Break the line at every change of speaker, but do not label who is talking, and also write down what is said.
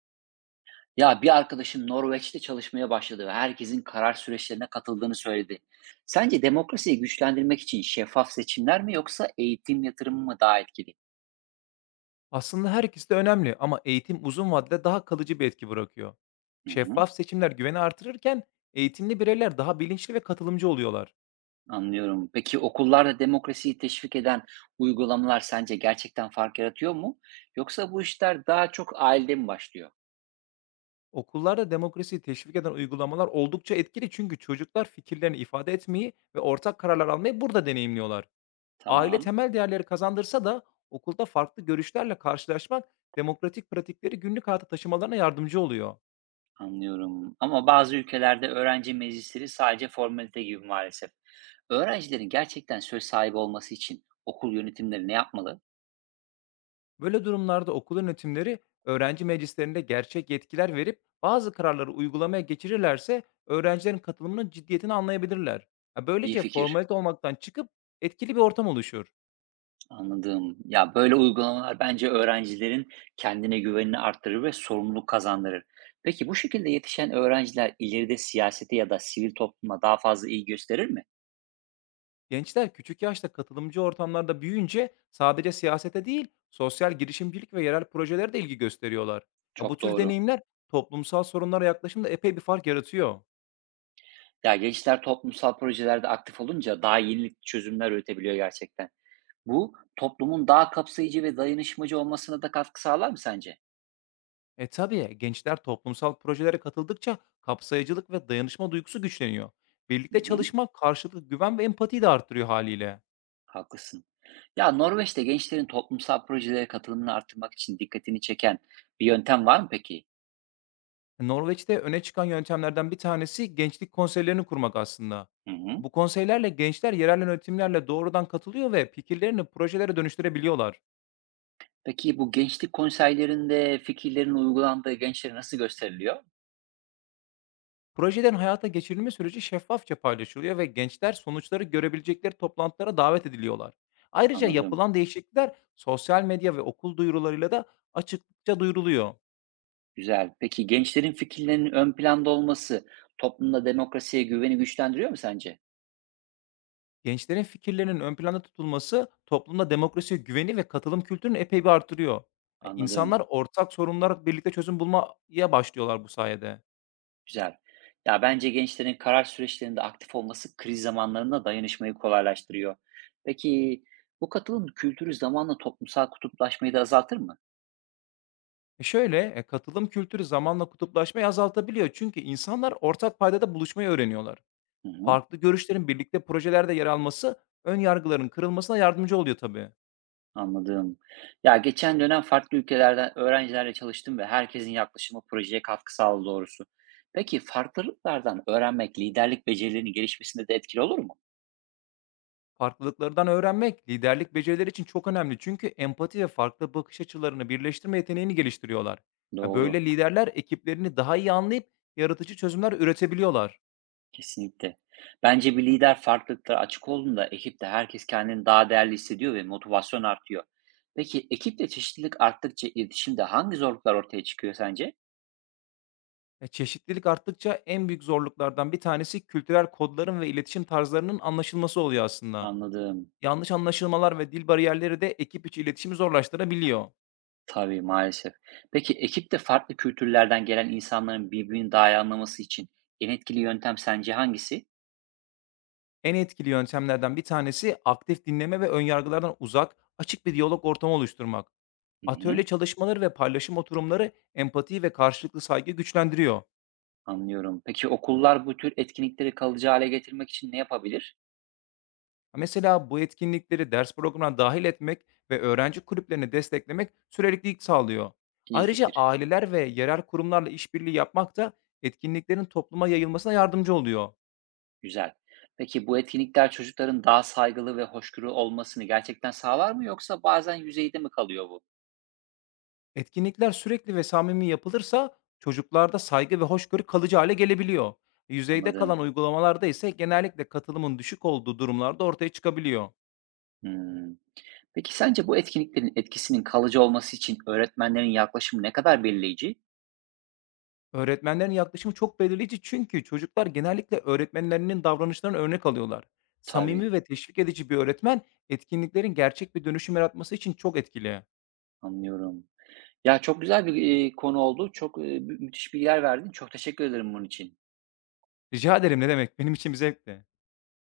Ya bir arkadaşım Norveç'te çalışmaya başladı ve herkesin karar süreçlerine katıldığını söyledi. Sence demokrasiyi güçlendirmek için şeffaf seçimler mi yoksa eğitim yatırımı mı daha etkili?
Aslında her ikisi de önemli ama eğitim uzun vadede daha kalıcı bir etki bırakıyor.
Hı hı,
Şeffaf seçimler güveni artırırken eğitimli bireyler daha bilinçli ve katılımcı oluyorlar.
anlıyorum. Peki okullarda demokrasiyi teşvik eden uygulamalar sence gerçekten fark yaratıyor mu? Yoksa bu işler daha çok ailede mi başlıyor?
Okullarda demokrasiyi teşvik eden uygulamalar oldukça etkili çünkü çocuklar fikirlerini ifade etmeyi ve ortak kararlar almayı burada deneyimliyorlar. Aile
Tamam,
temel değerleri kazandırsa da okulda farklı görüşlerle karşılaşmak demokratik pratikleri günlük hayata taşımalarına yardımcı oluyor.
anlıyorum. Ama bazı ülkelerde öğrenci meclisleri sadece formalite gibi maalesef. Öğrencilerin gerçekten söz sahibi olması için okul yönetimleri ne yapmalı?
Böyle durumlarda okul yönetimleri öğrenci meclislerinde gerçek yetkiler verip bazı kararları uygulamaya geçirirlerse öğrencilerin katılımının ciddiyetini anlayabilirler. Ha,
İyi
böylece
fikir.
formalite olmaktan çıkıp etkili bir ortam oluşuyor.
Anladım. Ya, böyle uygulamalar bence öğrencilerin kendine güvenini arttırır ve sorumluluk kazandırır. Peki bu şekilde yetişen öğrenciler ileride siyasete ya da sivil topluma daha fazla ilgi gösterir mi?
Gençler küçük yaşta katılımcı ortamlarda büyüyünce sadece siyasete değil, sosyal girişimcilik ve yerel projelere de ilgi gösteriyorlar. Ya, bu
Çok
tür
doğru.
deneyimler toplumsal sorunlara yaklaşımda epey bir fark yaratıyor.
Ya gençler toplumsal projelerde aktif olunca daha yenilikçi çözümler üretebiliyor gerçekten. Bu toplumun daha kapsayıcı ve dayanışmacı olmasına da katkı sağlar mı sence?
E tabii, gençler toplumsal projelere katıldıkça kapsayıcılık ve dayanışma duygusu güçleniyor.
Hı
Birlikte
hı.
çalışma karşılıklı güven ve empatiyi de arttırıyor haliyle.
Haklısın. Ya Norveç'te gençlerin toplumsal projelere katılımını arttırmak için dikkatini çeken bir yöntem var mı peki?
Norveç'te öne çıkan yöntemlerden bir tanesi gençlik konseylerini kurmak aslında.
Hı hı.
Bu konseylerle gençler yerel yönetimlerle doğrudan katılıyor ve fikirlerini projelere dönüştürebiliyorlar.
Peki bu gençlik konseylerinde fikirlerin uygulandığı gençlere nasıl gösteriliyor?
Projelerin hayata geçirilme süreci şeffafça paylaşılıyor ve gençler sonuçları görebilecekleri toplantılara davet ediliyorlar. Ayrıca
Anladım.
yapılan değişiklikler sosyal medya ve okul duyurularıyla da açıkça duyuruluyor.
Güzel. Peki gençlerin fikirlerinin ön planda olması toplumda demokrasiye güveni güçlendiriyor mu sence?
Gençlerin fikirlerinin ön planda tutulması toplumda demokrasiye güveni ve katılım kültürünü epey bir artırıyor.
Anladım.
İnsanlar ortak sorunlara birlikte çözüm bulmaya başlıyorlar bu sayede.
Güzel. Ya bence gençlerin karar süreçlerinde aktif olması kriz zamanlarında dayanışmayı kolaylaştırıyor. Peki bu katılım kültürü zamanla toplumsal kutuplaşmayı da azaltır mı?
E şöyle, katılım kültürü zamanla kutuplaşmayı azaltabiliyor çünkü insanlar ortak paydada buluşmayı öğreniyorlar.
Hı hı.
Farklı görüşlerin birlikte projelerde yer alması ön yargıların kırılmasına yardımcı oluyor tabii.
Anladım. Ya geçen dönem farklı ülkelerden öğrencilerle çalıştım ve herkesin yaklaşımı projeye katkı sağladı doğrusu. Peki farklılıklardan öğrenmek liderlik becerilerinin gelişmesinde de etkili olur mu?
Farklılıklardan öğrenmek liderlik becerileri için çok önemli, çünkü empati ve farklı bakış açılarını birleştirme yeteneğini geliştiriyorlar. Ha,
Doğru.
böyle liderler ekiplerini daha iyi anlayıp yaratıcı çözümler üretebiliyorlar.
Kesinlikle. Bence bir lider farklılıklara açık olduğunda ekipte herkes kendini daha değerli hissediyor ve motivasyon artıyor. Peki ekipte çeşitlilik arttıkça iletişimde hangi zorluklar ortaya çıkıyor sence?
Ya, çeşitlilik arttıkça en büyük zorluklardan bir tanesi kültürel kodların ve iletişim tarzlarının anlaşılması oluyor aslında.
Anladım.
Yanlış anlaşılmalar ve dil bariyerleri de ekip içi iletişimi zorlaştırabiliyor.
Tabii, maalesef. Peki, ekipte farklı kültürlerden gelen insanların birbirini daha iyi anlaması için en etkili yöntem sence hangisi?
En etkili yöntemlerden bir tanesi aktif dinleme ve önyargılardan uzak, açık bir diyalog ortamı oluşturmak.
Hı hı,
Atölye çalışmaları ve paylaşım oturumları empatiyi ve karşılıklı saygı güçlendiriyor.
anlıyorum. Peki okullar bu tür etkinlikleri kalıcı hale getirmek için ne yapabilir?
Mesela bu etkinlikleri ders programına dahil etmek ve öğrenci kulüplerini desteklemek süreklilik sağlıyor.
İyi
Ayrıca
fikir.
aileler ve yerel kurumlarla işbirliği yapmak da etkinliklerin topluma yayılmasına yardımcı oluyor.
Güzel. Peki bu etkinlikler çocukların daha saygılı ve hoşgörülü olmasını gerçekten sağlar mı yoksa bazen yüzeyde mi kalıyor bu?
Etkinlikler sürekli ve samimi yapılırsa çocuklarda saygı ve hoşgörü kalıcı hale gelebiliyor. Yüzeyde kalan
Anladım.
uygulamalarda ise genellikle katılımın düşük olduğu durumlarda ortaya çıkabiliyor.
Hmm. Peki sence bu etkinliklerin etkisinin kalıcı olması için öğretmenlerin yaklaşımı ne kadar belirleyici?
Öğretmenlerin yaklaşımı çok belirleyici çünkü çocuklar genellikle öğretmenlerinin davranışlarını örnek alıyorlar.
Tabii,
Samimi ve teşvik edici bir öğretmen, etkinliklerin gerçek bir dönüşüm yaratması için çok etkili.
anlıyorum. Ya, çok güzel konu oldu. Çok, mü müthiş bilgiler verdin. Çok teşekkür ederim bunun için.
Rica ederim ne demek, benim için bir zevkti.